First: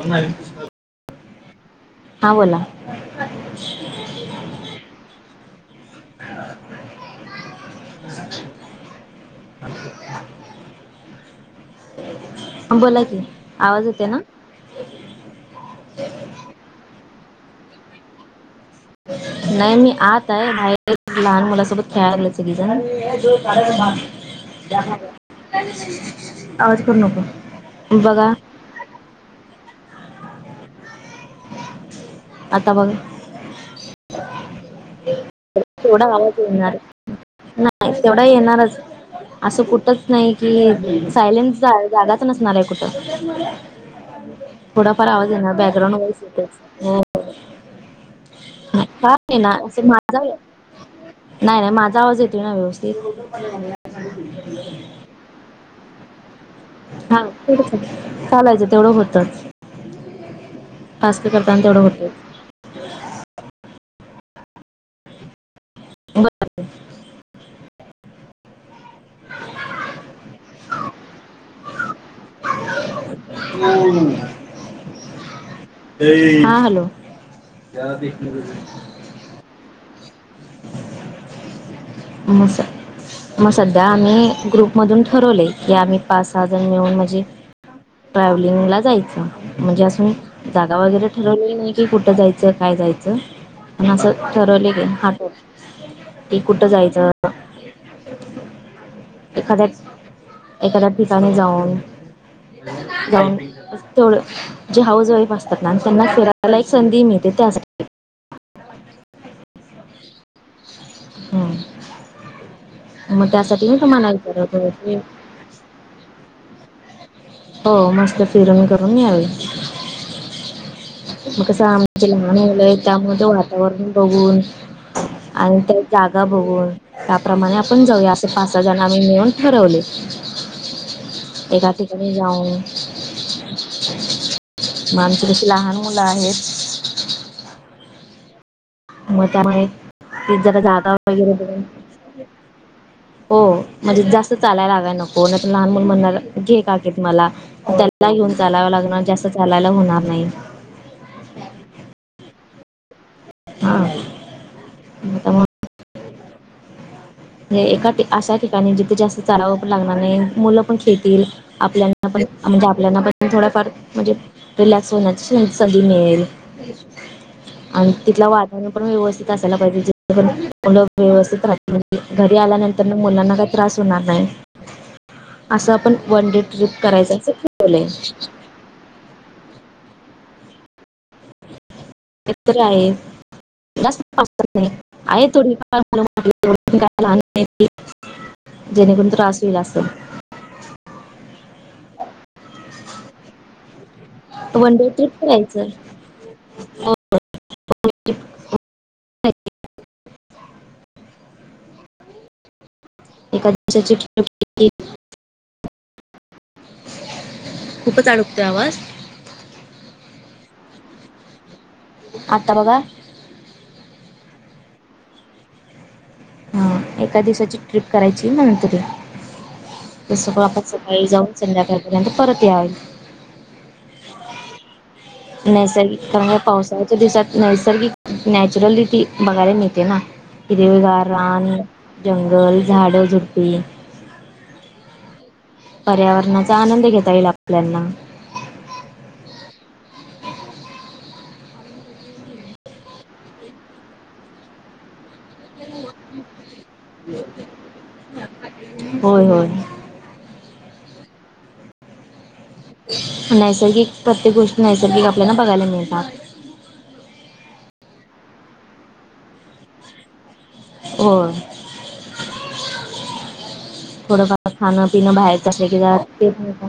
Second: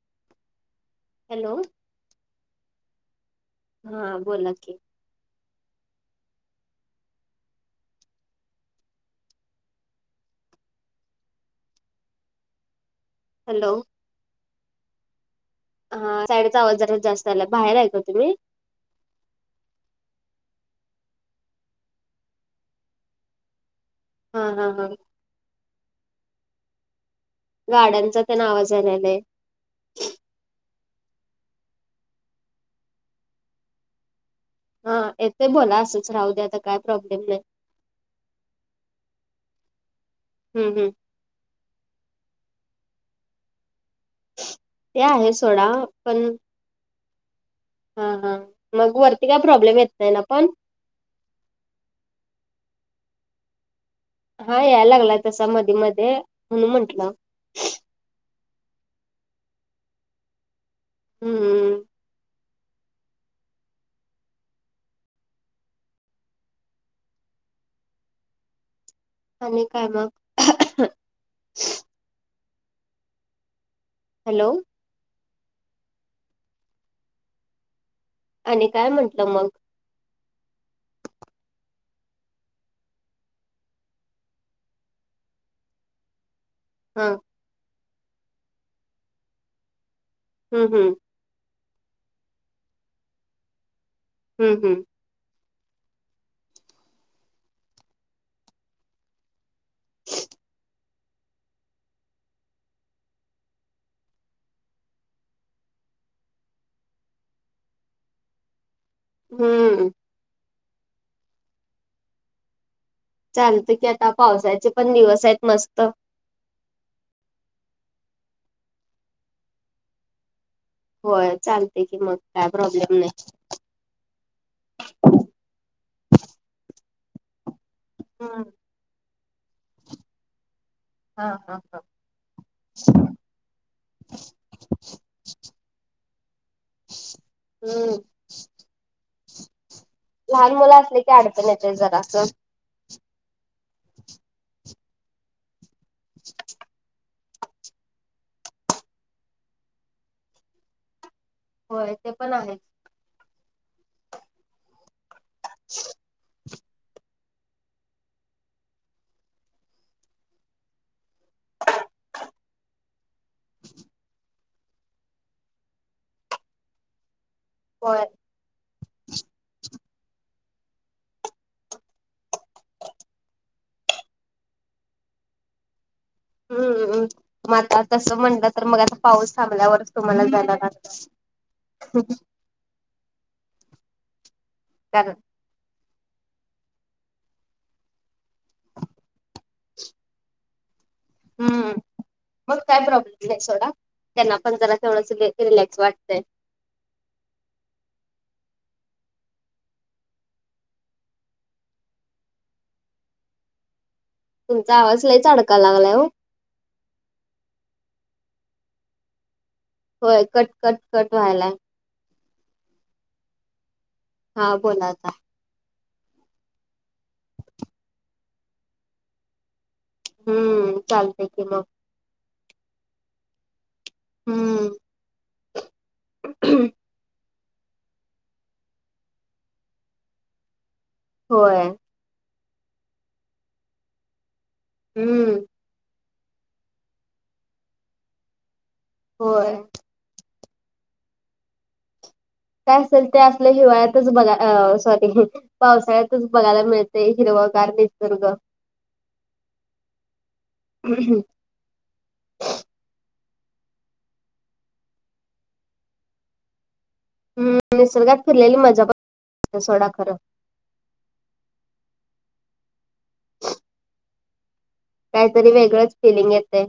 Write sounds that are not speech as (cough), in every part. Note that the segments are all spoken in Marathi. हो (unintelligible) हॅलो. हा बोला. हा बोला की. बोला कि हॅलो आवाज येते ना. हा साईडचा आवाज जरा जास्त आला बाहेर ऐको तुम्ही (inaudible) नाही मी आत आहे बाहेर लहान मुलासोबत खेळायला लागलेत सगळेजण. हा हा हा आवाज कर नको (inaudible) गाड्यांचा बघा त्यांना आवाज यायला लागलाय. आता बघ हा येतोय बोला (inaudible) ड असंच राहू दे आता आचणार काय प्रॉब्लेम (unintelligible) नाही तेवढा येणारच असं कुठंच नाही हम्म हम्म की सायलेनचा जागाच नसणार आहे कुठं. ते थोडाफार आवाज आहे ना सोडा बॅकग्राऊंड व्हॉईस पण येते. हा हा मग वरती काय ना प्रॉब्लेम असे येत नाही माझा (unintelligible) ना पण नाही नाही माझा आवाज येतो ना व्यवस्थित हा या लागलाय तसा मध्ये मध्ये म्हणून म्हंटलं हा ते चालायचं तेवढं होतच (unintelligible) टास्क करताना हम्म तेवढं होत. बर (unintelligible) आणि काय मग? हम् (inaudible) हॅलो. हा हॅलो (inaudible) आणि काय म्हटलं मग मग स मग सध्या आम्ही ग्रुपमधून ठरवले या आम्ही पाच सहा जनी मिळून हा म्हणजे ट्रॅव्हलिंग ला जायचं म्हणजे अजून हम्म जागा हम्म वगैरे ठरवले नाही की कुठं जायचं काय जायचं पण असं हम्म ठरवलं हम्म क ह ते कुठं जायचं (inaudible) एखाद्या एखाद्या ठिकाणी जाऊन जाऊन थोड जे हाऊस वाईफ असतात ना त्यांना फिरायला एक संधी मिळते त्यासाठी हम्म. हम्म. चालत की आता पावसाचे पण दिवस आहेत मस्त. हो मस्त फिरून करून यावे. होय म चालते की मग काय साहाय्यानं एढता प्रॉब्लेम मु नाही. वा (unintelligible) वातावरण बघून आणि त्या जागा बघून (unintelligible) त्याप्रमाणे आपण जाऊया असे हम्म पाच सहाजण म्ही मिळून ठरवले (inaudible) हा, हा, एका हा जाऊन मग आमची तशी लहान मुलं आहेत (inaudible) हम्म. मग त्यामुळे तेच लहान जरा मुलं जात असले की वगैरे अडचण येते जरासं. हो म्हणजे जास्त चालायला लागायला नको नाही तर लहान मूल म्हणणार घे का मला त्याला घेऊन चालाव लागणार जास्त चालायला होणार नाही. होय ते पण आहेच. हा, (unintelligible) (unintelligible) एका अशा ठिकाणी जिथे जास्त चलावर लागणार नाही मुलं पण खेळतील आपल्या पण म्हणजे आपल्याना पण थोडफार म्हणजे रिलॅक्स होण्याची सधी मिळेल (inaudible) आणि होय तिथलं वातावरण पण व्यवस्थित असायला पाहिजे जेणेकरून व्यवस्थितपणे राह घरी आल्यानंतर मुलांना काही त्रास होणार नाही, असं आपण वन डे ट्रिप हम्म. करायचं असं मग आता ठवलं तसं म्हणलं तर मग आता पाऊस थांबल्यावरच तुम्हाला जायला लागत. (unintelligible) इथं आहे, जास्तस नाही कारण आहे थोडी फार (unintelligible) जेणेकरून त्रास होईल असं. हम्म मग काय प्रॉब्लेम नाही सोडा, त्यांना पण जरा वन डे तेवड ट्रिप करायचं रिलॅक्स वाटत (unintelligible) एका दिवसाची ट तुमचा आवाज लईच अडका लागलाय ओ (unintelligible) (inaudible) खूप अडकतोय आवाज? होय कट, कट, कट व्हायला, आत्ता बघा, हा बोलाता, हा एका दिवसाची ट्रिप करायची म्हणत होती. (inaudible) स आपण हम्म सकाळी चालतंय जाऊन की मग संध्याकाळपर्यंत परत यावेल हम्म, नैसर्गिक कारण पावसाळच्या दिवसात नैसर्गिक नॅचरलि ती बघायला मिळते ना हिरवेगार रान होय जंगल झाडं झुडपी हम्म, पर्यावरणाचा आनंद घेता येईल आपल्याना होय, काय असेल ते असलं हिवाळ्यातच बघाय सॉरी पावसाळ्यातच बघायला मिळते. ते हिरवा गार्दजदुर्ग. होय, होय. (unintelligible) नैसर्गिक प्रत्येक गोष्टी नैसर्गिक आपल्याला बघायला मिळतात. हम्म निसर्गात फिरलेली मजा पण (inaudible) सोडा खरं. होय, थोडंफार खाणं पिणं बाहेरचं काहीतरी अस की वेगळंच ज ते फिलिंग येते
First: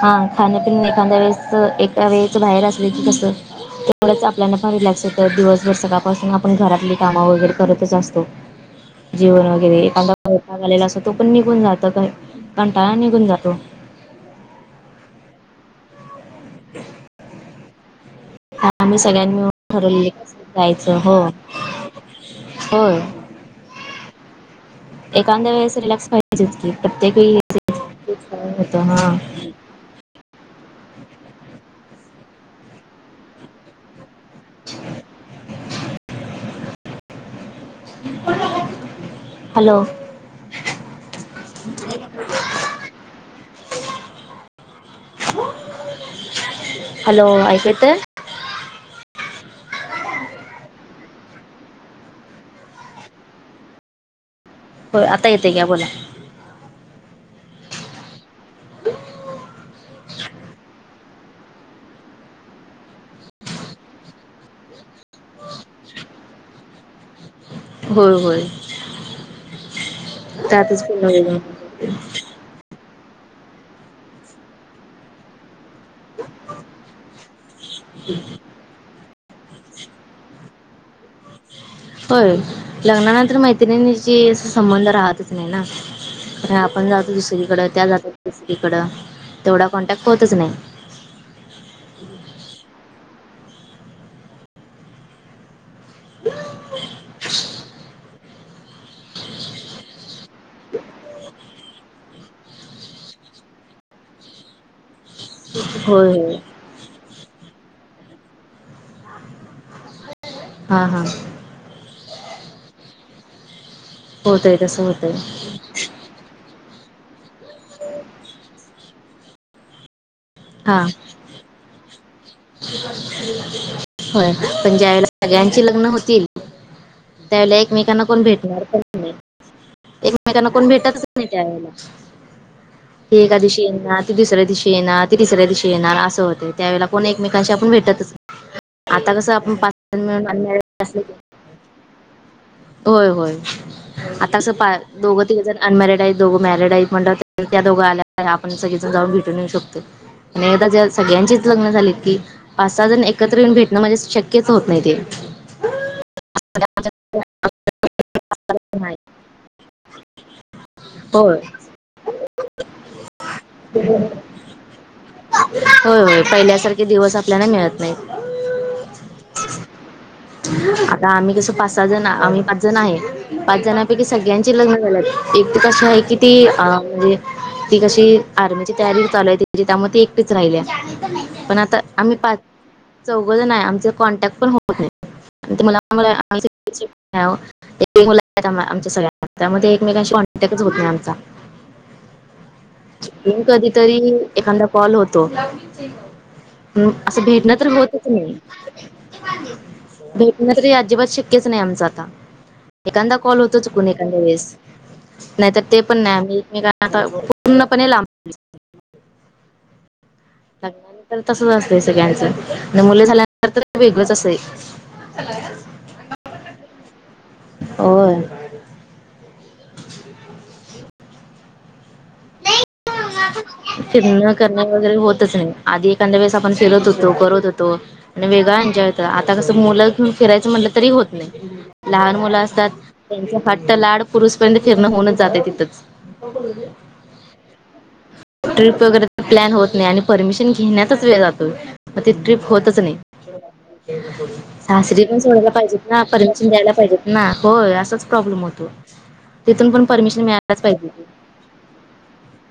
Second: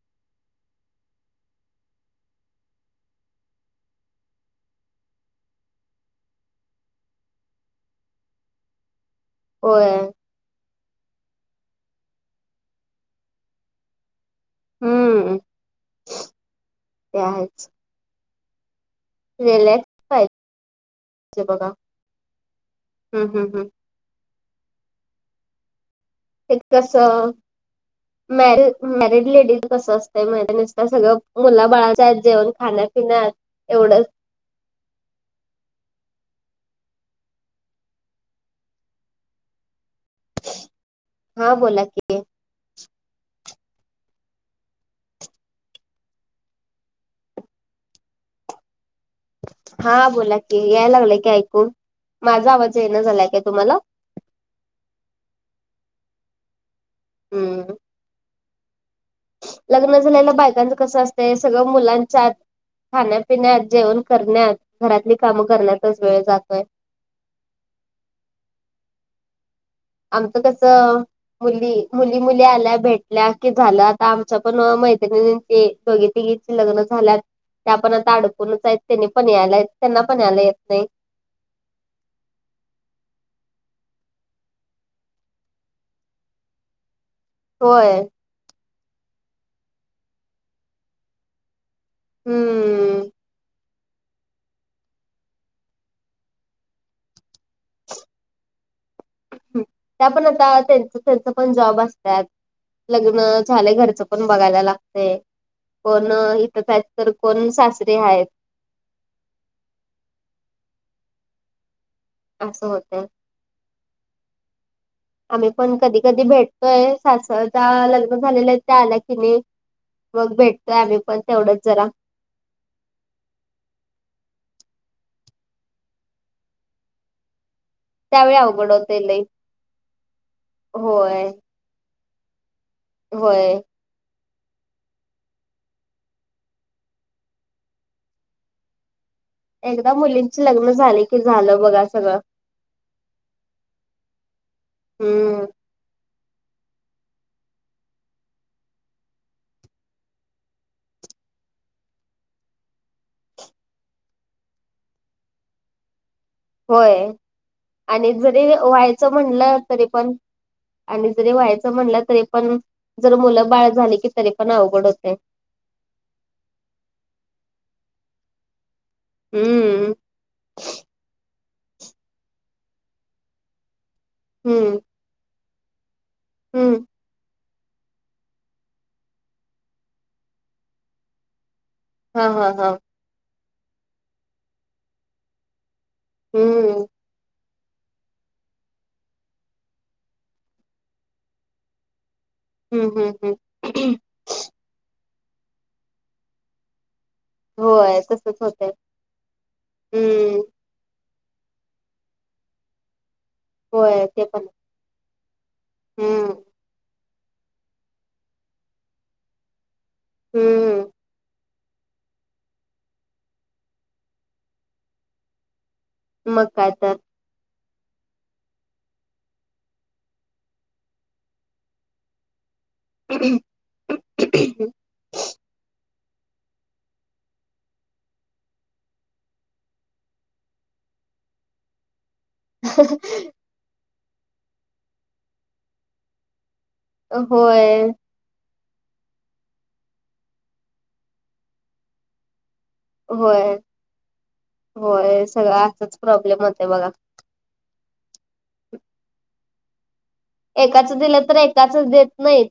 हा खाण्यापिण्या एखाद्या वेळेस एका वेळेच बाहेर असली की कस तेवढंच आपल्याला फार रिलॅक्स होतं दिवसभर सकाळपासून आपण घरातली कामं वगैरे करतच असतो. (inaudible) जीवन वगैरे होय एखादा आलेला अस तो पण निघून जातो कंटाळा निघून जातो. हम्म, (inaudible) त्या आहेत. आम्ही सगळ्यांनी मिळून रिलॅक्स ठरवली क पाहिजे जायचं हो, होय हम् हम् हम, एखाद्याेळेस रिक्स व एक कस, मॅर होत हा मॅरिड लेडीज कस असत ते म्हणिन नसत सगळं मुलं बाळाच्या आहेत जेवण खाण्यापिण्यात एवढंच (unintelligible) (unintelligible) हॅलो, हा बोला कि, (unintelligible) हॅलो एकू येते? हां. बोला की. याय लागलंय की ऐकू. माझा आवाज येईना झालाय काय तुम्हाला? होय. आता येतय घ्या बोला. हूं. लग्न झाल्याला बायकांचं कसं असतंय सगळं मुलांच्यात- खाण्यापिण्यात, जेवण करण्यात, घरातली कामं करण्यातच वेळ जातोय. होय होय. आमचं कस. त्यातच पूर्ण मुली, वेळ मुली मु आल्या भेटल्या की झालं. आता आमच्या पण मैत्रिणीची दोघी तिघींची लग्न झाल्यात. ते आपण आता अडकूनच आहेत. त्यांनी पण यायला, त्यांना पण यायला येत नाही. व्हय, लग्नानंतर मैत्रिणीची संबंध राहतच नाही ना. (unintelligible) आपण जातो दुसरीकडं, त्या होय जात्यात तिसरीकडं, तेवढा कॉन्टॅक्ट होतच नाही. हूं हूं हूं. त्या पण आता त्येंच त्येंच पण जॉब असत्यात. लग्न झालय. घरच पण बघायला लागतय. होय कोण होय इथं काय तर कोण सासरे आहेत. आं हां. आमचं होतं. होतय, तसं होतय. आम्ही पण कधी कधी भेटतोय सासरच्या ज्या लग्न झालेल्या आहे त्या आल्या कीनई. मग भेटतोय आम्ही पण, तेवढंच जरा. (unintelligible) व्हय. पण ज्या येळेला सगळ्यांची लग्न होतील त्यायेळला एकमेकांना कोण त्यावेळी भेटणार अवघड पण होतय नाई. लई एकमेकांना त्याना कोण भेटतच नाही होय त्या यळला. ती एका होय दिवशी येणार. ती दुसऱ्या दिवशी येणार, ती तिसऱ्या दिवशी येणार, असं होतय. त्या वेळेला कोण एकमेकांशी आपण भेटतच नाही. आता कसं आ एकदा मुलींची लग्नं झाले की झालं बघा सगळं. होय होय. आता कसं पा दोघ हम्म तिघजण अनमॅरिड आहेत, दोघं मॅरिड आहेत, म्हटल्याव त्या दोघं आल्याव आपण सगळेजण जाऊन भेटून येऊ शकतो. एकदा ज्या सगळ्यांचीच लग्न झाली की, पाच सहाजण एक एकत्र येऊन भेटणं म्हणजे शक्यच होत नाही ते. व्हय. आणि जरी व्हायचं म्हणलं तरी पण आणि जरी होय व्हायचं म्हणलं तरी पण, जर मुलं बाळ झाली की तरी पण अवघड होतय. (unintelligible) व्हय व्हय, पहिल्यासारखे दिवस आपल्याला मिळत नाहीत. हम्म (unintelligible) आता आम्ही कस पाच सहाजण, आम्ही पाच जण आहे. पाच जण की सगळ्यांची हम्म लग्न झाल्यात. एकटीच अस आहे की ती अं हम्म म्हणजे ती कशी आर्मीची तयारी चालू आहे तिची. त्यामुळे ती एकटीच राहिलीया, पण आता आम्ही हा पाच हा हा चौघजण हाय. आमच कॉन्टॅक्ट पण होत नस. की मला हम्म (unintelligible) एकेक मुलगा अकॅडेमीत हाय आमच्या सगळ्यांचा त्यामध्ये एकमेकांशी कॉन्टॅक्टच होत नाही आमचा. हम्म हम्म हम्म अं कधीतरी एकांदा कॉल होतो. (unintelligible) हं भेटण तर होय होतच नाही. तसच होतय हम्म भेटण तर अजिबात शक शक्यच नाही आमच आता. एखांदा कॉल होतो चुकून होय एखाद्या ते पण वेळेस. नाही तर ते पण नाही हम्म आमी एकमेकांना आता पूर्ण पणे लांब हूं लग्नानंतर तसच असतंय सगळ्यांचं, न मुलं झाल्यानंतर तर वेगळंच असतंय. (unintelligible) मग काय तर? अं. (unintelligible) फिरण करणं वगैरे होतच नाही. आधी एखांद् वेळेस आपण फिरत होतो करत होतो. आणि वेगळा एन्जॉय होत आता कसं मुलं घेऊन फिरायचं म्हटलं तरी होत नाही लहान मुलं अस. त्यां फट्ट लाड पुरुषपर्यंत फिरण होऊन जाते तिथंच. होय. ट्रिप वगैरेचा प्लॅन होत नाही आणि परमिशन घेण्याचाच वेळ जातोय मग ते ट्रिप होतच नाही. होय सासरी पण होय सोडायला सगळं पाहिजेत असच ना प्रॉब्लेम परमिशन होते द्यायला बघा पाहिजेत. ना होय असाच प्रॉब्लेम होतो तिथून पण परमिशन मिळा. एकाच दिलं तर एकाचच देत नाही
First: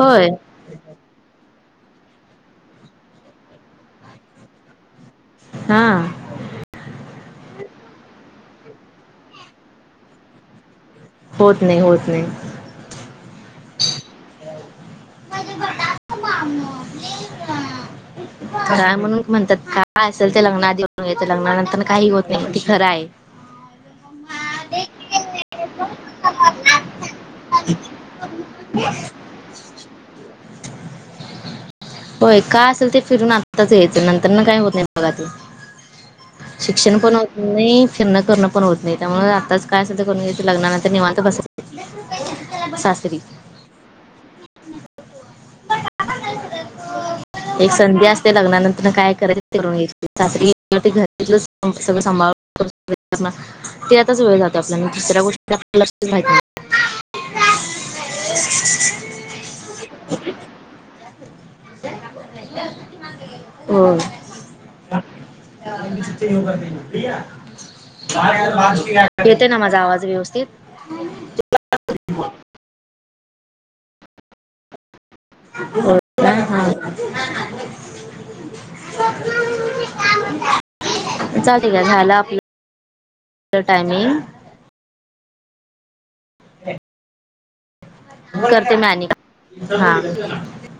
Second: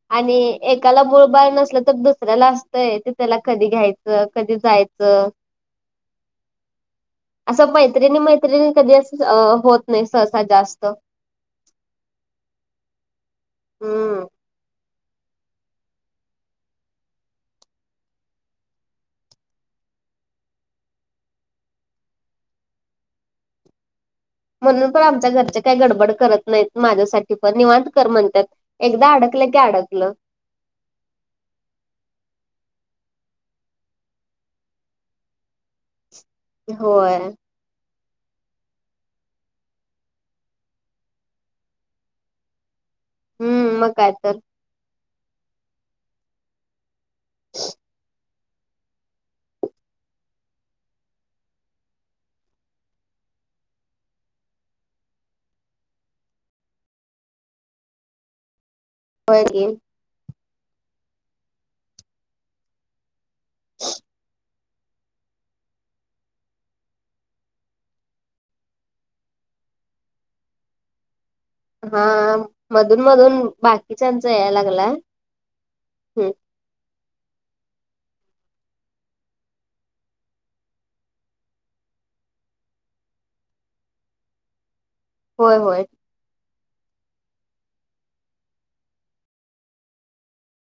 होय आणि एकाला मुळबाळ नसल तर दुसऱ्याला असतंय ते त्याला कधी घ्यायचं कधी जायचं. हा (unintelligible) असं मैत्रिणी मैत्रिणी कधी होत नाही सहसा जास्त होत नाही होत नाही. हम्म. (unintelligible) खरा म्हणून म्हणतात काय असेल ते लग्ना देऊन घेत लग्नानंतर काही होत नाही ती खरं आहे. म्हणून पण आमच्या घरचे काही गडबड करत नाहीत माझ्यासाठी पण निवांतकर म्हणतात एकदा अड क अडकलं. होय काय असेल ते फिरून आताच येतं नंतर ना काय होत नाही बघा ते शिक्षण पण होय होत नाही. खिर््ण करण पण होत नाही त्यामुळे आताच काय अस कर घ लग्नानंतर निवांत बस. स्री. हम्म मग काय तर (inaudible) एक संधी असते लग्नानंतर काय करायच सरी घरी सगळं सांभाळ ते आताच वेळ जाते आपल्याला दुसऱ्या गोष्टील्या माहिती (inaudible) होे. हो. कर दे. येतय ना माझा आवाज व्यवस्थित ह. हा मधून मधून बाकीच्यांचा याय लागला. हो. चा ठीक आहे झाला आपली टायमिंग होय होय. करते मॅन हा.